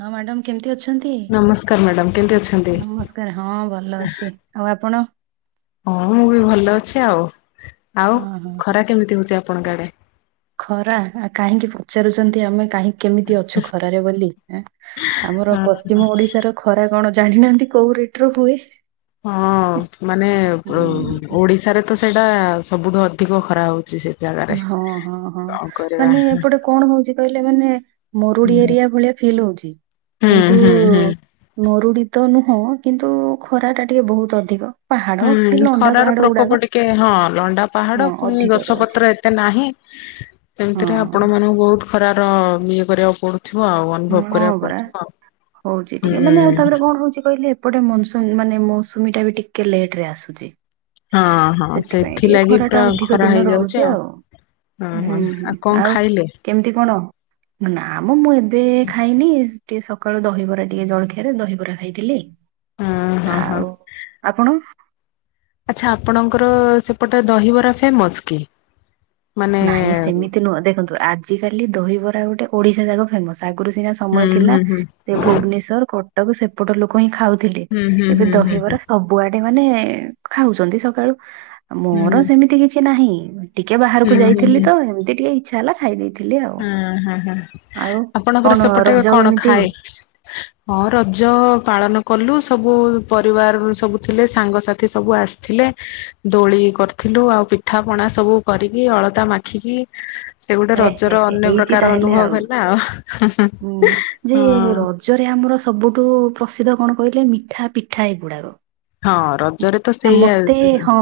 ହଁ ମ୍ୟାଡାମ କେମିତି ଅଛନ୍ତି? ନମସ୍କାର ମ୍ୟାଡ଼ାମ କେମିତି ଅଛନ୍ତି? ନମସ୍କାର ହଁ ଭଲ ଅଛି। ଆଉ ଆପଣ ହଁ ମୁଁ ବି ଭଲ ଅଛି ଆଉ, ଆଉ ହଁ ହଁ ହଁ। ଖରା କେମିତି ହଉଛି ଆପଣଙ୍କ ଆଡେ ଖରା ଆ କାହିଁକି ପଚାରୁଛନ୍ତି ଆମେ କାହିଁକି କେମିତି ଅଛୁ ଖରାରେ ବୋଲି ଆମର ପଶ୍ଚିମ ଓଡିଶାର ଖରା କଣ ଜାଣିନାହାନ୍ତି କୋଉ ରେଟ୍ ର ହୁଏ ହଁ ମାନେ ହୁଁ, ଓଡିଶାରେ ତ ସେଇଟା ସବୁଠୁ ଅଧିକ ଖରା ହଉଛି ସେ ଜାଗାରେ। ହଁ ହଁ ହଁ କଣ କରିବା ମାନେ ହୁଁ ଏପଟେ କଣ ହଉଛି କହିଲେ ମାନେ ମରୁଡି ଏରିଆ ଭଳିଆ ଫିଲ୍ ହଉଛି ହୁଁ କିନ୍ତୁ ହୁଁ। ହୁଁ ମରୁଡି ତ ନୁହଁ କିନ୍ତୁ ଖରା ଟା ଟିକେ ବହୁତ୍ ଅଧିକ ପାହାଡ ଅଛି ହୁଁ ଲଣ୍ଡା ଖରାର ପାହାଡ ଗୁଡାକ। ପ୍ରକୋପ ଟିକେ ହଁ ଲଣ୍ଡା ପାହାଡ ହଁ ପୁଣି ଅଧିକ ରହୁଛି ଗଛପତ୍ର ଏତେ ଏତେ ନାହିଁ ହଁ ସେମିତିରେ ଆପଣ ମାନଙ୍କୁ ବହୁତ ଖରାର ଇଏ କରିବାକୁ ପଡୁଥିବ ଆଉ ଅନୁଭବ ହଁ କରିବାକୁ ହଁ ପରା ପଡୁଥିବ ଆଉ। ହଉଛି ହୁଁ ଟିକେ ମାନେ ଆଉ ତାପରେ କଣ ହଉଛି କହିଲେ ସେପଟେ ମନସୁନ ମାନେ ମୌସୁମୀ ଟା ବି ଟିକେ ଲେଟ ରେ ଆସୁଛି। ହଁ ହଁ ସେଥିପାଇଁ ଟିକେ ସେଥିଲାଗି ଖରା ଟା ପୁରା ଅଧିକ ଖରା ଦିନ ହେଇଯାଉଛି ରହୁଛି ଆଉ। ହଁ ହଁ ହୁଁ ହୁଁ କଣ ଆଉ ଖାଇଲେ? କେମିତି କଣ ନାମ ମୁଁ ଏବେ ଖାଇନି ଟିକେ ସକାଳୁ ଦହିବରା ଟିକେ ଜଳଖିଆରେ ଦହିବରା ଖାଇଥିଲି ହଁ ହଁ ହଁ ଆଉ ଆପଣ ଆଚ୍ଛା ଆପଣଙ୍କର ସେପଟେ ଦହିବରା ଫେମସ୍ କି? ମାନେ ନାଇଁ ସେମିତି ନୁହଁ ଦେଖନ୍ତୁ ଆଜିିକାଲି ଦହିବରା ଗୋଟେ ଓଡିଶା ଯାକ ଫେମସ ଆଗରୁ ସିନା ହୁଁ ସମୟ ଥିଲା ହୁଁ ହୁଁ ଦେ ଭୁବେନେଶ୍ୱର କଟକ ସେମ ଏପଟ ଲୋକ ହିଁ ଖାଉଥିଲେ ହୁଁ ହୁଁ ଏବେ ହୁଁ ହୁଁ ହୁଁ। ଦହିବରା ସବୁ କୁଆଡେ ମାନେ ଖାଉଛନ୍ତି ସକାଳୁ ମୋର ହୁଁ ସେମିତି କିଛି ନାହିଁ ଟିକେ ବାହା କୁ ହୁଁ ହୁଁ ଯାଇଥିଲି ହୁଁ ତ ଏମିତି ଟିକେ ଇ ହଁ ହଁ ହଁ ଆଉ ଆପଣଙ୍କର କଣ ସେପଟ ରଜ କଣ କେମିତି ଖାଏ? ଏ ହଁ ରଜ ପାଳନ କଲୁ ସବୁ ପରିବାରରୁ ସବୁ ଥିଲେ ସାଙ୍ଗସାଥି ସବୁ ଆସିଥିଲେ ଦୋଳି କରିଥିଲୁ ଆଉ ପିଠା ପଣା ସବୁ କରିକି ଅଳତା ମାଖିକି ସେ ଗୋଟେ ହେ ରଜର ହେ ଅନ୍ୟ ହେଇଛି ପ୍ରକାର ତାହେଲେ ଅନୁଭବ ହେଲା ଆଉ ହୁଁ ହୁଁ ହଁ। ରାଜ୍ୟରେ ଆମର ସବୁଠୁ ପ୍ରସିଦ୍ଧ କଣ କହିଲେ ମିଠା ପିଠା ଏଗୁଡ଼ାକ। ହଁ ରଜରେ ତ ସେଇଆ ମତେ ହଁ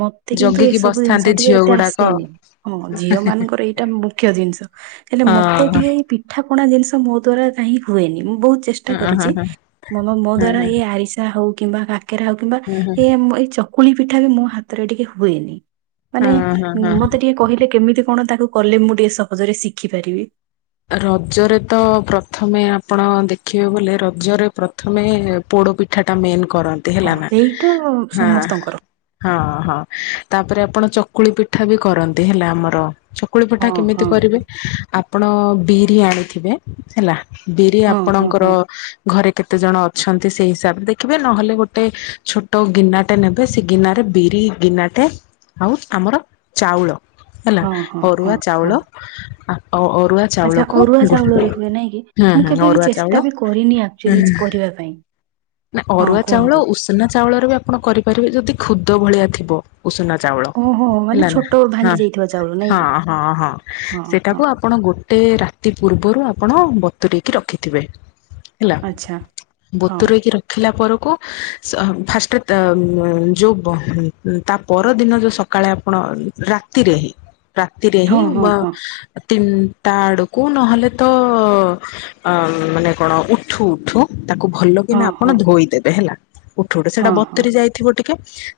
ମତେ କିନ୍ତୁ ଜଗିକି ଏସବୁ ବସିଥାନ୍ତି ଜିନିଷ ଟିକେ ଝିଅ ଏତେ ଗୁଡାକ। ଆସେନି। ହଁ ଝିଅ ମାନଙ୍କର ଏଇ ଟା ମୁଖ୍ୟ ଜିନିଷ ହେଲେ ମତେ ହଁ। ଟିକେ ପିଠା ପଣା ଜିନିଷ ମୋ ଦ୍ୱରା କାହିଁ ହୁଏନି ମୁଁ ବହୁତ୍ ଚେଷ୍ଟା ହଁ ହଁ କରିଛି ହଁ ମୋ ମୋ ମୋ ହଁ ଦ୍ଵାରା ହଁ ଏଇ ଆରିସା ହଉ କିମ୍ବା କାକେରା ହଉ କିମ୍ବା ହଁ ହଁ ଏଇଆ ଚକୁଳି ପିଠା ବି ମୋ ହାତରେ ଟିକେ ହୁଏନି ମାନେ ହଁ ହଁ ହଁ। ମତେ ଟିକେ କହିଲେ କେମିତି କଣ ତାକୁ କଲେ ମୁଁ ଟିକେ ସହଜରେ ଶିଖିପାରିବି। ରଜରେ ତ ପ୍ରଥମେ ଆପଣ ଦେଖିବାକୁ ଗଲେ ରଜରେ ପ୍ରଥମେ ପୋଡ ପିଠା ଟା ମେନ୍ କରନ୍ତି ହଁ ହେଲା ନା ସେଇଟା ହଁ। ସମସ୍ତଙ୍କର ହଁ ହଁ ତାପରେ ଆପଣ ଚକୁଳି ପିଠା ବି କରନ୍ତି ହେଲା ଆମର ଚକୁଳି ପଠା ହଁ ହଁ କେମିତି କରିବେ ହଁ ଆପଣ ବିରି ଆଣିଥିବେ ହେଲା ବିରି ହଁ ହଁ ଆପଣଙ୍କର ହଁ। ଘରେ କେତେ ଜଣ ଅଛନ୍ତି ସେଇ ହିସାବରେ ଦେଖିବେ ନହେଲେ ଗୋଟେ ଛୋଟ ଗିନା ଟେ ନେବେ ସେ ଗିନାରେ ବିରି ଗିନାଟେ ଆଉ ଆମର ଚାଉଳ ହେଲା ହଁ ହଁ ହଁ ଅରୁଆ ଚାଉଳ ହଁ ଅ ଅରୁଆ ଆଚ୍ଛା ଚାଉଳକୁ ଅରୁଆ ଗୋଟେ ଚାଉଳରେ ହୁଏ ନାଇଁ କି? ହଁ ମୁଁ ହଁ କେବେ ବି ଅରୁଆ ଚେଷ୍ଟା ଚାଉଳ ବି କରିନି ଆକ୍ଚୁଆଲି ହୁଁ କରିବା ପାଇଁ। ନା ହଁ ଅରୁଆ ଚାଉଳ କୁହନ୍ତୁ ଉଷନା ଚାଉଳରେ ବି ଆପଣ କରିପାରିବେ ଯଦି ଖୁଦ ଭଳିଆ ଥିବ। ଉଷୁନା ଚାଉଳ ଓହୋ ମାନେ ହେଲା ନା ଛୋଟ ହଁ ଭାଙ୍ଗି ଯାଇଥିବା ଚାଉଳ ନାଇଁ କି? ହଁ ହଁ ହଁ ହଁ ସେଇଟାକୁ ହଁ ଆପଣ ଗୋଟେ ରାତି ପୂର୍ବରୁ ଆପଣ ବତୁରେଇକି ରଖିଥିବେ। ହେଲା ଆଚ୍ଛା ହଁ ବତୁରେଇକି ରଖ ରଖିଲା ପରକୁ ସ ଫାଷ୍ଟ ତା ଯଉ ପର ତା ପରଦିନ ଯୋଉ ସ ସକାଳେ ଆପଣ ରାତିରେ ହିଁ ରାତିରେ ହଁ ହିଁ ହଁ ହଁ ଦିନ ତା ଆଡ଼କୁ ନହେଲେ ତ ମାନେ କଣ ଉଠୁ ଉଠୁ ତାକୁ ଭଲ କିନା ହଁ ଆପଣ ହଁ ଧୋଇଦେବେ ହେଲା ଉଠୁଉଠୁ ସେଇଟା ହଁ ହଁ। ବତୁରୀ ଯାଇଥିବ ଟିକେ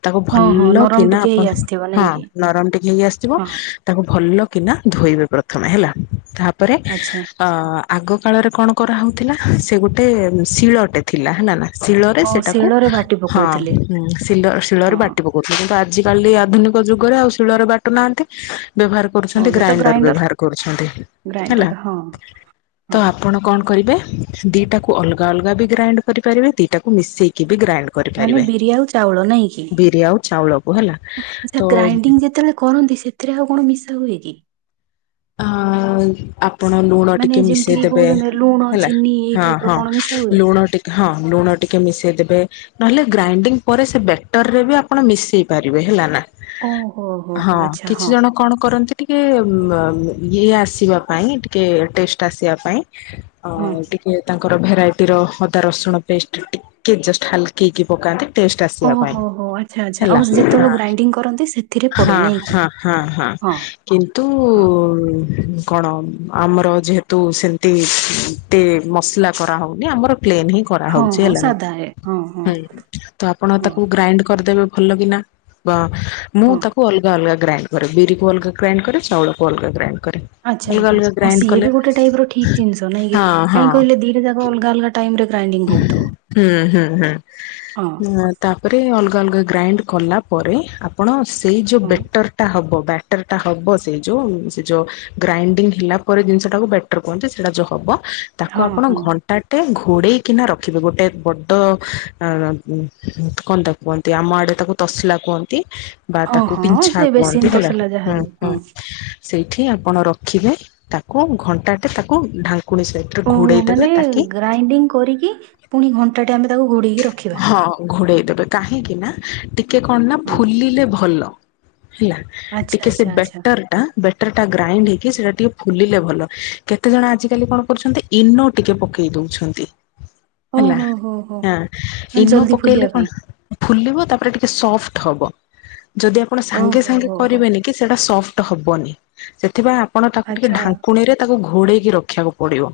ତାକୁ ହଁ ହଁ ଭଲ ନରମ କିନା ଟିକେ ହେଇ ଆପଣ ଆସିଥିବ ହଁ ନାଇଁ କି ନରମ ଟିକେ ହେଇ ଆସୁଥିବ ହଁ ତାକୁ ଭଲ କିନା ଧୋଇବେ ପ୍ରଥମେ ହେଲା ତାପରେ ଆଚ୍ଛା ଆ ଆଗ କାଳରେ କଣ କରାହଉଥିଲା ସେ ଗୋଟେ ଶିଳଟେ ଥିଲା ହେଲା ନା ଶିଳରେ ହଁ ସେଟାକୁ ଶିଳରେ ବାଟି ହଁ ପକଉଥିଲେ ଶଲ ହଁ ଶିଳରେ ବାଟିପକ କରୁଛନ୍ତି କିନ୍ତୁ ଆଜିିକାଲି ଆଧୁନିକ ଯୁଗରେ ଆଉ ଶିଳରେ ବାଟୁ ନାହାନ୍ତି ବ୍ୟବହାର ହଁ କରୁଛନ୍ତି ଏବେ ତ ଗ୍ରାଇଣ୍ଡ ର ଗ୍ରାଇଣ୍ଡର ବ୍ୟବହାର କରୁଛନ୍ତି ହେଲା ଗ୍ରାଇଣ୍ଡର ହଁ ତ ହଁ ଆପଣ କଣ କରିବେ ଦିଇଟାକୁ ଅଲଗା ଅଲଗା ବି ଗ୍ରାଇଣ୍ଡ୍ କରିପାରିବେ ଦିଇଟାକୁ ମିଶେଇକି ବି ଗ୍ରାଇଣ୍ଡ୍ ମାନେ ବିରି ଆଉ ଚାଉଳ ନାଇଁ କି ଆଉ ଚାଉଳକୁ ହେଲା ତ ଆଛା ଗ୍ରାଇଣ୍ଡିଙ୍ଗ୍ ଯେତେବେଳେ କରନ୍ତି ସେ ସେଥିରେ ଆଉ କଣ ମିଶା ହୁଏ କି? [inaudible] ହଁ ଆପଣ ଲୁଣ ମାନେ ଟିକେ ଯେମିତି କିି ମିଶେଇଦବେ କହୁଛନ୍ତି ଲୁଣ ହେଲା ଚିନି ଏଇ ଟାଇପ ହଁ- ର ହଁ କଣ ମିଶା ହୁଏ? ଲୁଣ ଟି ହଁ ଲୁଣ ଟିକେ ମିଶେଇଦେବେ ନହେଲେ ଗ୍ରାଇଣ୍ଡିଙ୍ଗ୍ ପରେ ସେ ବେଟର୍ ରେ ବି ଆପଣ ମିଶେଇ ପାରିବେ ହେଲା ନା। ଓହୋ ହୋ ହୋ ହଁ ଆଚ୍ଛା କିଛି ହଁ ଜଣ କଣ କରନ୍ତି ଟିକେ ଇଏ ଆସିବା ପାଇଁ ଟିକେ ଟେଷ୍ଟ୍ ଆସିବା ପାଇଁ ହଁ ଅ-ଟି ଇଏ ତାଙ୍କର ଭେରାଇଟିର ଅଦା ରସୁଣ ପେଷ୍ଟ୍ ଟିକେ ଜଷ୍ଟ୍ ହାଲ୍ କେଇକି ପକାନ୍ତି ଟେଷ୍ଟ୍ ଆସିବା ପାଇଁ ଓହୋ ହୋ ଆଚ୍ଛା ଆଚ୍ଛା ଆଉ ହେଲା ଯେତେବେଳେ ଗ୍ରାଇଣ୍ଡିଙ୍ଗ କରନ୍ତି ସେଥିରେ ପଡେ ହଁ ନାଇଁ କି? -ହଁ -ହଁ। ହଁ -ହଁ କିନ୍ତୁ ହଁ କଣ ଆମର ଯେହେତୁ ସେମିତି ଏତେ ମସଲା କରାହଉନି ଆମର ପ୍ଲେନ୍ ହିଁ କରା ହଁ ହଉଚି ହଁ ହେଲା ନା ସାଧା ଏ ହଁ ହଁ ହୁଁ- ତ ଆପଣ ହଁ ତାକୁ ଗ୍ରାଇଣ୍ଡ୍ କରିଦେବେ ଭଲ କି ନା। ବା- ମୁଁ ହଁ ତାକୁ ଅଲଗା ଅଲଗା ଗ୍ରାଇଣ୍ଡ୍ କରେ ବିରି କୁ ଅଲଗା ଗ୍ରାଇଣ୍ଡ୍ କରେ ଚାଉଳକୁ ଅଲଗା ଗ୍ରାଇଣ୍ଡ୍ କରେ। ଆଚ୍ଛା ଅଲଗା ଆଚ୍ଛା ଅଲଗା ଓ ଗ୍ରାଇଣ୍ଡ ସିଏ କଲେ ବି ଗୋଟେ ଟାଇପ୍ ର ଠିକ୍ ଜିନିଷ ନାଇଁ କି ହଁ ହଁ କାଇଁ କହିଲେ ଦିଟା ଯାକ ଅଲଗା ଅଲଗା ଟାଇମ୍ ରେ ଗ୍ରାଇଣ୍ଡିଙ୍ଗ୍ ହଉଥିବ। ହୁଁ- ହୁଁ -ହୁଁ ହଁ ତାପରେ ଅଲଗା ଅଲଗା ଗ୍ରାଇଣ୍ଡ୍ କଲା ପରେ ଆପ୍ ଆପଣ ସେଇ ଯଉ ହଁ ବେଟର୍ ଟା ହେବ ବ୍ୟାଟର୍ ଟା ହବ ସେଇ ଯଉ ସେ ଯଉ ଗ୍ରାଇଣ୍ଡିଙ୍ଗ୍ ହେଲା ପରେ ଜିନିଷ ଟାକୁ ବେଟର୍ କୁହନ୍ତି ସେଇଟା ଯଉ ହବ ତାକୁ ଆପଣ ହଁ। ଘଣ୍ଟାଟେ ଘୋଡେଇ କିନା ରଖିବେ ଗୋଟେ ବଡ ଅ- କଣ ତାକୁ କୁହନ୍ତି ଆମ ଆଡେ ତାକୁ ତସଲା କୁହନ୍ତି ବା ହଁ ତାକୁ ହଁ ହଁ ପିନ୍ଛା ସେ ବେସିନ କୁହନ୍ତି ହେଲା ତସଲା ହୁଁ- ଯାହାବି ହଁ ହୁଁ। ସେଇଠି ଆପଣ ରଖିବେ ତାକୁ ଘଣ୍ଟାଟେ ତାକୁ ଢାଙ୍କୁଣି ସେ ଓହୋ ମାନେ ଗ୍ରାଇଣ୍ଡିଙ୍ଗ୍ କରିକି ପୁଣି ଘଣ୍ଟାଟେ ଆମେ ତାକୁ ଘୋଡେଇକି ରଖ୍ ହଁ ଘୋଡେଇ ଦେବେ କାହିଁକି ନା ଟିକେ କଣ ନା ହଁ ଫୁଲିଲେ ଭଲ। ହେଲା ଆଚ୍ଛା ଟିକେ ସେ ଆଚ୍ଛା ଆଚ୍ଛା ବେଟର୍ ଟା ବେଟର୍ ଟା ଗ୍ରାଇଣ୍ଡ୍ ହେଇକି ସେଟା ଟିକେ ଫୁଲିଲେ ଭଲ କେତେଜଣ ଆଜିକାଲି କଣ କରୁଚନ୍ତି ଇନୋ ଟିକେ ପକେଇ ଦଉଛନ୍ତି। ଓ- ହୋ -ହୋ -ହୋ। ଆଁ ମାନେ -ଇନୋ ଜଲଦି ପକେଇଲେ ଫୁଲିବା କଣ ପାଇଁ ଫୁଲିବ ତାପରେ ଟିକେ ସଫ୍ଟ୍ ହବ ଯଦି ଆପଣ ସାଙ୍ଗେ ଓହୋ ସାଙ୍ଗେ ହୋ ହୋ କରିବେନି କି ସେଟା ସଫ୍ଟ୍ ହବନି ସେଥିପାଇଁ ଆପଣ ତାକୁ ଟିକେ ଆଚ୍ଛା ଢାଙ୍କୁଣୀରେ ତାକୁ ଘୋଡେଇକି ରଖିବାକୁ ପଡିବ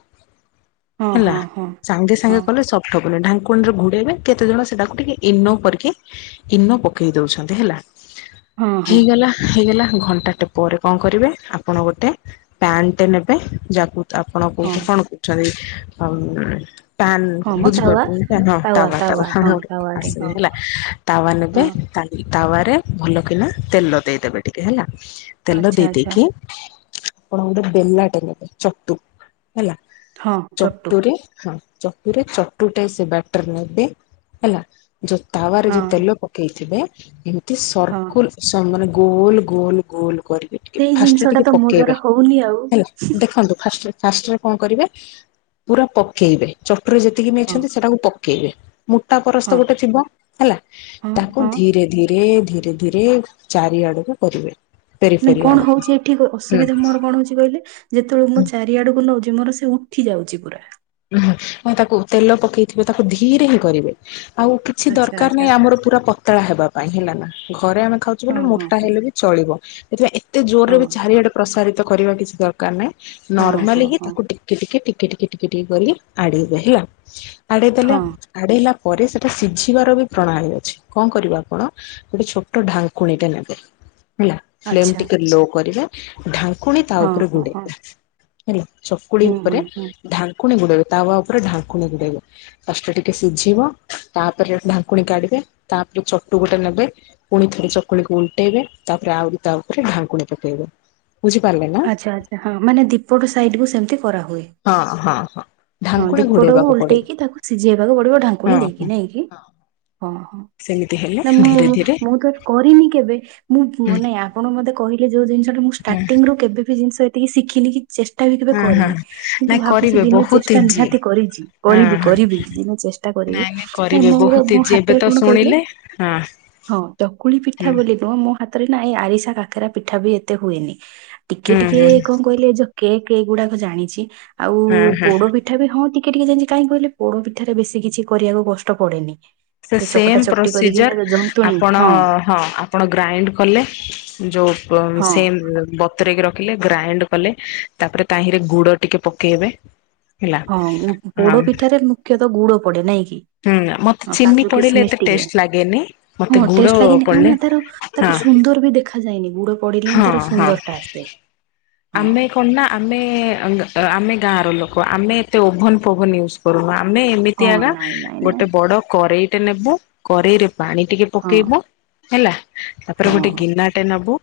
ହଁ ହେଲା ହଁ ହଁ ସାଙ୍ଗେ ହଁ ସାଙ୍ଗେ କଲେ ସଫ୍ଟ୍ ଢାଙ୍କୁଣି ରେ ଘୁଡେଇବେ କେତେ ଜଣ ସେଟାକୁ ଟିକେ ଇନୋ କରିକି ଇନୋ ପକେଇ ଦଉଛନ୍ତି ହେଲା ହଁ ହଁ ହେଇଗଲା ହେଇଗଲା ଘଣ୍ଟାଟେ ପରେ କଣ କରିବେ ଆପଣ ଗୋଟେ ପ୍ୟାନ୍ ଟେ ନେବେ ଯାହାକୁ ଆପଣ ହଁ କଉଠେ କଣ କହୁଛନ୍ତି ଆ- ପ୍ୟାନ୍ ହଁ ମ ତାୱା ବୁଝିପାରୁଚନ୍ତି? ହଁ- ତାୱା -ତାୱା ହଁ [unintelligible] ତାୱାଟେ ଆସନି ହଁ ହେଲା ତାୱା ନେବେ ହଁ ଖାଲି ତାୱାରେ ଭଲ କିନା ତେଲ ଦେଇଦେବେ ଟିକେ ହେଲା ତେଲ ଆଚ୍ଛା ଦେଇ ଆଚ୍ଛା ଦେଇକି ଆପଣ ଗୋଟେ ବେଲାଟେ ନେବେ ଚଟୁ ହେଲା ହଁ ଚଟୁ ଚଟୁରେ ହଁ ଚଟୁରେ ଚଟୁଟ ସେବା ଟର ନେବେ ହେଲା ଯୋଉ ତାୱ ଯୋଉ ହଁ ତେଲ ପକେଇଥିବେ ହଁ। ସର୍କୁଲ ମାନେ ଗୋଲ ଗୋଲ ଗୋଲ କରିକି ସେଇ ଫାଷ୍ଟରେ ଜିନିଷ ଟା ଟିକେ ତ ମୋ ଦ୍ଵାରା ପକେଇବେ ହଉନି ଆଉ। ହେଲା। ଦେଖନ୍ତୁ ଫାଷ୍ଟରେ ଫାଷ୍ଟରେ କଣ କରିବେ, ପୁରା ପକେଇବେ ଚଟୁରରେ ଯେତିକି ହଁ ନେଇଛନ୍ତି ସେଟାକୁ ପକେଇବେ। ମୋଟା ହଁ ପରସ୍ତ ଗୋଟେ ଥିବ ହେଲା, ହଁ ତାକୁ ହଁ। ଧୀରେ ଧୀରେ ଧୀରେ ଧୀରେ ଚାରିଆଡକୁ କରିବେ। ପେରି ନାଇଁ ପେରି କଣ ଆଡକୁ ହଉଛି ଏଠି ହୁଁ ଅସୁବିଧା ହୁଁ ମୋର କଣ ହଉଛି କହିଲେ, ଯେତେବେଳେ ମୁଁ ଚାରିଆଡକୁ ନଉଛି ମୋର ସେ ଉଠି ଯାଉଛି ପୁରା। ଉଁହୁଁ ତାକୁ ତେଲ ପକେଇଥିବେ ତାକୁ ଧୀରେ ହିଁ କରିବେ। ଆଉ କିଛି ଆଚ୍ଛା ଦରକାର ଆଚ୍ଛା ନାହିଁ ଆମର ପୁରା ପତଳା ହେବା ପାଇଁ ହେଲା ନା, ଘରେ ଆମେ ଖାଉ ହଁ ଜୀବନ ହଁ ମୋଟା ହଁ ହେଲେ ବି ଚଳିବ। ସେଥିପାଇଁ ଏତେ ହଁ ଜୋରରେ ବି ଚାରିଆଡେ ପ୍ରସାରିତ କରିବା କିଛି ଦର [unintelligible] ହଁ ନର୍ମାଲି ହଁ ହି ହଁ ତାକୁ ଟିକେ ଟିକେ ଟିକେ ଟିକେ ଟିକେ ଟିକେ କରିକି ଆଡେଇବେ ହେଲା। ଆଡେଇ ଦେଲ। ହଁ ଆଡେଇଲା ପରେ ସେଟା ସିଝିବାର ବି ପ୍ରଣାଳୀ ଅଛି, କଣ କରିବ ଆପଣ ଗୋଟେ ଛୋଟ ଢାକୁଣିଟା ନେବେ। ହେଲା ଫ୍ଲେମ ଆଚ୍ଛା। ଟିକେ ଲୋ କରିବେ, ଢାଙ୍କୁଣୀ ତା ହଁ ଉପରେ ହଁ ହଁ ଗୋଡେଇବେ। ହେଲା ଚକୁଡି ହୁଁ ହୁଁ ଉପରେ ହୁଁ ଢାଙ୍କୁଣୀ ଗୁଡେଇବେ, ତାୱ ଉପରେ ଢାଙ୍କୁଣୀ ଗୁଡେଇବେ। ଫଷ୍ଟା ଟିକେ ସିଝିବ ତାପରେ ଢାଙ୍କୁଣି କାଢିବେ, ତାପରେ ଚଟୁ ଗୋଟେ ନେବେ। ପୁଣି ଥରେ ଚକୁଳିକୁ ଉଲଟେଇବେ ତାପରେ ଆହୁରି ତା ଉପରେ ଢାଙ୍କୁଣୀ ପକେଇବେ। ବୁଝିପାରିଲେ ନା? ଆଚ୍ଛା ଆଚ୍ଛା ହଁ ମାନେ ଦୀପଟ ସାଇଟି ସେମିତି କରାହୁଏ। ହଁ ହଁ ହଁ। ହଁ ଢାଙ୍କୁଣୀ ଦୀପଟାକୁ ଘୋଡେଇବାକୁ ପଡିବ। ଓଲଟେଇକି ତାକୁ ସିଝେଇବାକୁ ପଡିବ ଢାଙ୍କୁଣୀ ହଁ ହଁ। ଦେଇକି, ନେଇକି। [unintelligible] ସେମିତି ହେଲେ ନା ଧୀରେ ଧୀରେ [unintelligible] ମୁଁ ତ କରିନି କେବେ। ମୁଁ ହୁଁ ମାନେ ଆପଣ ମତେ କହିଲେ ଯୋଉ ଜିନିଷ ଟା ମୁଁ ଷ୍ଟାର୍ଟିଂ ରୁ କେବେ ବିି ଜିନିଷ ଏତିକି ଶିଖିନି କି ଚେଷ୍ଟା ବି କେବେ ହଁ ହଁ କରିନି। କିନ୍ତୁ ନାଇଁ ଭାବୁଛି କରିବେ ଦିନେ ବହୁତ ଚେଷ୍ଟା ଇଜି ନିହାତି କରିଛି, ହଁ କରିବି ହଁ। କରିବି ଦିନେ ଚେ ଚେ କରିବି। ନାଇଁ ନାଇଁ କରିବେ ମୋର ବହୁତ ମୋ ଇଜି ଏବେ ହାତରେ ତ କଣ କହିଲେ। ଶୁଣିଲେ ହଁ ହଁ ଚକୁଳି ପିଠା ହୁଁ ବୋଲି ନୁହଁ, ମୋ ହା ରେ ନା ଏ ଆରିସା କାକେରା ପିଠା ବି ଏତେ ହୁଏନି। ଟିକେ ହୁଁ ଟିକେ ହୁଁ କଣ କହିଲେ କେ କେକ୍ ଏଗୁଡାକ ଜାଣିଛି। ଆଉ ହଁ ହଁ। ପୋଡ ବି ପିଠା ବି ହଁ ଟିକେ ଟିକେ ଜାଣିଛି କାହିଁ କହିଲ ପୋଡ ପିଠାରେ ବେଶୀ କିଛି କରିବାକୁ କଷ୍ଟ ପଡେନି। ସେ ଚକଟା ସେମ୍ ଚକଟି କରିକି ପ୍ରୋସିଜର୍ ଜନ୍ତୁଣୀ ଆପଣ ହଁ ଆପଣ ଗ୍ରାଇଣ୍ଡ କଲେ [unintelligible] ହଁ ପତରେ ରଖିଲେ, ଗ୍ରାଇଣ୍ଡ କଲେ ତାପରେ ତାହିରେ ଗୁଡ ଟିକେ ପକେଇବେ। ହେଲା ହଁ [unintelligible] ହଁ ପୋଡ ପିଠାରେ ମୁଖ୍ୟତଃ ଗୁଡ ପଡେ ନାଇଁ କି। ହୁଁ ମତେ ହଁ ଚିନି କାଜୁ ପଡିଲେ କିସମିସ ଏତେ ଟିକେ, ଟେଷ୍ଟ ଲାଗେନି ମତେ ହଁ ଗୁଡ ଟେଷ୍ଟ ଲାଗନି ଆଉ ପଡିଲେ ନା ତାର ହଁ ତାକୁ ସୁନ୍ଦର ବି ଦେଖାଯାଏନି। ଗୁଡ ପଡିଲେ ହିଁ ହଁ ତାର ସୁନ୍ଦର ଟା ଆସେ। ହଁ। ଫୋନ୍ ନା ଆମେ [unintelligible] ଆମେ ଗାଁର ଲୋକ, ଆମେ ଏତେ ଓଭନ ଫୋଭନ୍ ୟୁଜ୍ କରୁନ। ଆମେ ଏମିତି ହଁ ହେଲା ନାଇଁ ନାଇଁ ନାଇଁ ବଡ କରେଇ ଟା ନେବୁ କରେଇରେ ପାଣି ଟିକେ ହଁ ପକେଇବୁ, ହେଲା। ତାପରେ ହଁ ଗୋଟେ ଗିନାଟେ ନବୁ।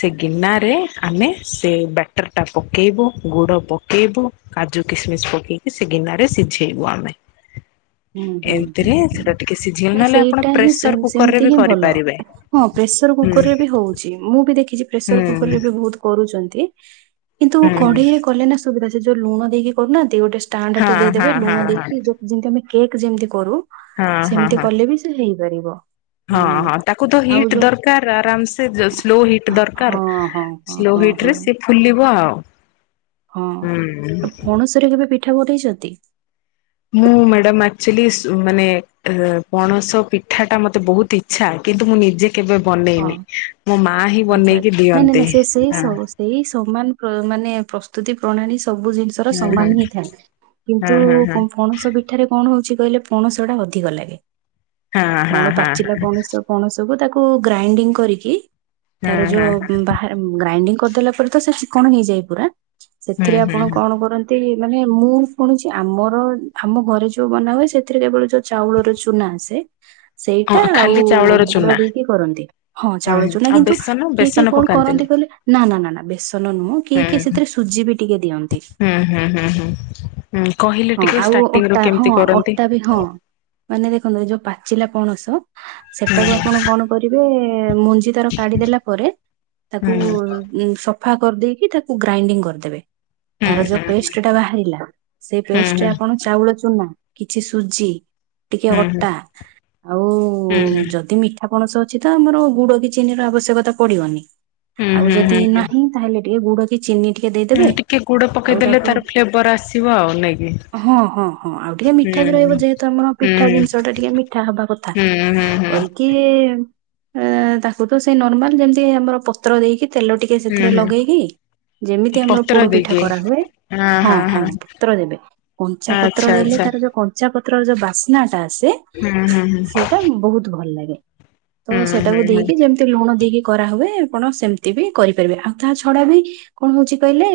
ସେ ଗିନାରେ ଆମେ ସେ ବ୍ୟାଟର୍ଟା ପକାଇବୁ, ଗୁଡ଼ ପକାଇବୁ। କାଜୁ କିସମିସ୍ ପକେଇକି ସେ ଗିନାରେ ସିଝେଇବୁ ଆମେ। ହୁଁ ହୁଁ ହୁଁ ଏମିତିରେ ହୁଁ, ସେଟା ଟିକେ ସିଝେଇ ନାଇଁ ନହେଲେ ଆପଣ ସେଇଟା ହିଁ ପ୍ରେସର [unintelligible] କୁକର ରେ ସେମିତି ବି ହିଁ ଭଲ। କରିପାରିବେ ହଁ ପ୍ରେସର ହୁଁ କୁକର ରେ ବି ହଉଛି। ମୁଁ ବି ଦେଖିଛି ହୁଁ ପ୍ରେସର କୁକର ରେ ବି ବହୁତ କରୁଛନ୍ତି। କିନ୍ତୁ ହୁଁ କଢେଇରେ କଲେ ନା ସୁବିଧା ସେ ଯୋଉ ଲୁଣ ଦେଇକି କରୁନାହନ୍ତି ଗୋଟେ ହଁ ଷ୍ଟାଣ୍ଡଟା ହଁ ଦେଇଦେବେ ହଁ ଲୁଣ ହଁ ଦେଇକି ଯୋଉ ଯେମ୍ତି ଆମେ କେକ୍ ଯେମ୍ତି କରୁ ହଁ ସେମ୍ତି କଲେ ବି ସେ ହେଇପାରିବ। ହୁଁ ହଁ-ହଁ ତାକୁ ତ ଆଉ ହିଟ୍ ଯୋଉ ଦରକାର୍ ଆରାମ୍ ସେ ସ୍ଲୋ ହିଟ୍ ଦରକାର୍। ହଁ ହଁ ହଁ ସ୍ଲୋ ହଁ ହିଟ୍ ହଁ ରେ ସିଏ ଫୁଲିବ ଆଉ। ହଁ ହୁଁ ପଣସରେ କେବେ ପିଠା ବନେଇଛନ୍ତି? ମୁଁ ମ୍ୟାଡ଼ାମ ଆକ୍ଚୁଲି ମାନେ ପଣସ ପିଠାଟା ମତେ ବହୁତ୍ ଇ ଛା କିନ୍ତୁ ମୁଁ ନିଜେ କେବେ ହଁ ବନେଇନି ମୋ ମା ହିଁ ଆଚ୍ଛା ବନେଇକି ନାଇଁ ନାଇଁ ଦିଅନ୍ତି। ନାଇଁ ସେ ସେଇ ସବୁ ସେଇ ସମାନ ମାନେ ପ୍ରସ୍ତୁତି ପ୍ରଣାଳୀ ସବୁ ଜିନିଷ [unintelligible] ହଁ ସମାନ ହିଁ ଥାଏ କିନ୍ତୁ ହଁ ହଁ ହଁ ହଁ। ପଣସ ପିଠାରେ କଣ ହଉଚି କହିଲେ ପଣସ ଟା ଅଧିକ ଲାଗେ ହଁ ହଁ ପଣ ହଁ ପାଚିଲା ପଣିସ ପଣ ସବୁ ତାକୁ ଗ୍ରାଇଡିଙ୍ଗ କରିକି ତାର ହଁ ହଁ ଯୋଉ [unintelligible] ଗ୍ରାଇଣ୍ଡିଙ୍ଗ କରିଦେଲା ପରେ ତ ସେ ଚିକଣ ହେଇଯାଏ ପୁରା ହୁଁ ସେଥିରେ ହୁଁ ଆପଣ ହୁଁ। କଣ କରନ୍ତି [unintelligible] ମାନେ ମୁଁ ଶୁଣୁଛି ଆମର ଆମ ଘରେ ଯୋଉ ବନା ହୁଏ ସେଥିରେ କେବଳ ଯୋଉ ଚାଉଳର ଚୁନା ଆସେ ହଁ ସେଇଟା ଆଉ ଖାଲି ଚାଉଳର ଗୁଡ ଚୁନା। ନେଇକି କରନ୍ତି, ହଁ ହୁଁ ଚାଉଳ ହୁଁ ଚୁନା ଆଉ କିନ୍ତୁ ବେସନ କିଏ-କିଏ ବେସନ କଣ କରନ୍ତି ପକାନ୍ତିନି। କହିଲେ ନା-ନା-ନା-ନା ବେସନ ନୁହଁ ହୁଁ କିଏ-କିଏ ସେଥିରେ ସୁଜି ବି ଟିକେ ଦିଅନ୍ତି। [inaudible] ହୁଁ କହିଲି ହଁ ଆଉ ଅଟା ହଁ ଅଟା ବି ହଁ। ମାନେ ଦେଖନ୍ତୁ ଏ ଯୋଉ ପାଚିଲା ପଣସ ସେଟାକୁ ଆପଣ କଣ କରିବେ ମୁଞ୍ଜି ଭିତର କାଢ଼ି ଦେଲା ପରେ ହୁଁ ତାକୁ ଉ ସଫା କରିଦେଇକି ତାକୁ ଗ୍ରାଇଣ୍ଡିଙ୍ଗ କରିଦେବେ ହୁଁ ତାର ଯୋଉ ହୁଁ। ପେଷ୍ଟ ଟା ବାହାରିଲା ପେଷ୍ଟେ ହୁଁ ଆପଣ ଚାଉଳ ଚୁନା କିଛି ସୁଜି ଟିକେ ହୁଁ ହୁଁ ଅଟା ଆଉ ହୁଁ ହୁଁ ଯଦି ମି ମିଠା ପଣସ ଅଛି ତ ଆମର ଗୁଡ଼ କି ଚିନି ର ଆବଶ୍ୟକତା ପଡ଼ିବନି। ଆଉ ହୁଁ ହୁଁ ଯଦି ହୁଁ ହୁଁ ନାହିଁ ତାହେଲେ ଟିକେ ଗୁଡ଼ କି ଚିନି ଟିକେ ଦେଇଦେବେ, ଆଉ ତାକୁ କେବର୍ ଆସିବ ଆଉ ନେଇକି ହଁ-ହଁ-ହଁ ଆଉ ଟିକେ ମିଠା ବି ରହିବ ଯେହେତୁ ଆମର ପିଠା ଜିନିଷ ଟା ଟିକେ ମିଠା ହବା କଥା। ହୁଁ-ହୁଁ-ହୁଁ। କି ତାକୁ ତ ସେ ନର୍ମାଲ ଯେମ୍ତି ଆମର ପତ୍ର ଦେଇକି ତେଲ [unintelligible] ଟିକେ ହୁଁ ସେଥିରେ ହୁଁ ଲଗେଇକି ଯେମିତି ଆମର ପତ୍ର ପୋଡ଼ ପିଠା ଦେଇକି କରାହୁଏ, ହଁ ହଁ ହଁ-ହଁ ହଁ ପତ୍ର ଦେବେ କଞ୍ଚା ପତ୍ର ଆଚ୍ଛା ଦେଲେ ଆଚ୍ଛା ତାର ଯୋଉ କଞ୍ଚା ପତ୍ରର ଯୋଉ ବାସ୍ନାଟା ଆସେ ହୁଁ ହୁଁ ହୁଁ ସେଇଟା ବହୁତ୍ ଭଲ ଲାଗେ, ତ ହୁଁ ସେଟାକୁ ହୁଁ ହୁଁ ଦେଇକି ଯେମି ତି ଲୁଣ ଦେଇକି କରାହୁଏ ଆପଣ ସେମ୍ତି ବି କରିପାରିବେ, ଆଉ ତା ଛଡ଼ା ବି କଣ ହଉଚି କହିଲେ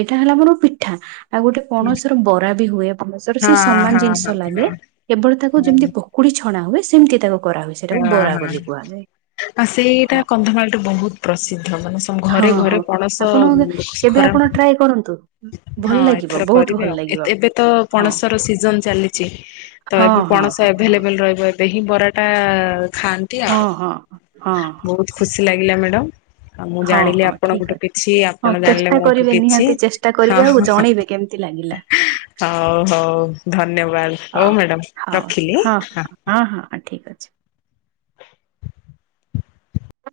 ଏଇଟା ହେଲା ଆମର ପିଠା ଆଉ ଗୋଟେ ପଣସର ବରା ବି ହୁଏ ପଣସର ସେଇ ହଁ ସମାନ ହଁ ଜିନିଷ ହଁ ଲାଗେ କେବଳ ତାକୁ ଯେମ୍ତି ପ ପକୁଡ଼ି ଛଣା ହୁଏ ସେମ୍ତି ତାକୁ କରାହୁଏ ହଁ ସେଟାକୁ ବରା ହଁ ବୋଲି କୁହାଯାଏ। ଆଉ ସେଇଟା ହଁ କନ୍ଧମାଳରେ ବହୁତ୍ ପ୍ରସିଦ୍ଧ ମାନେ [unintelligible] ଘରେ-ଘରେ ପଣସ ଆଉ। ଏବେ ଆପଣ ଟ୍ରାଏ କରନ୍ତୁ ଭଲ ଲାଗିବ। ବହୁତ କରିବି ଭଲ ଆଉ ଲାଗିବ ଏବେ ତ ହଁ ପଣସର ସିଜନ୍ ଚାଲିଚି ତ ହଁ ଏବେ ହଁ ପଣସ ହଁ ହଁ [unintelligible] ରହିବ ଏବେ ହିଁ ବରାଟା ଖାଆନ୍ତି ହଁ ଆଉ ହଁ ହଁ ହଁ [unintelligible] ଖୁସି ଲାଗିଲା ମ୍ୟାଡ଼ମ୍। ଆଉ ମୁଁ ହଁ ଜାଣିଲି ହଁ ଠିକ ଆପଣଙ୍କଠୁ ଅଛି କିଛି ହଁ ଆପଣ ଜାଣିଲେ ଚେଷ୍ଟା ମୋ ଠୁ କରିବେ କିଛି, ନିହାତି ଚେଷ୍ଟା କରିବେ ଆଉ ହଁ-ହଁ। ଜଣେଇବେ କେମିତି ଲାଗିଲା ହଉ-ହଉ ଧନ୍ୟବାଦ ହଉ ମ୍ୟାଡ଼ମ୍ ରଖିଲି ହଁ। ହଁ-ହଁ ଠିକ୍ ଅଛି।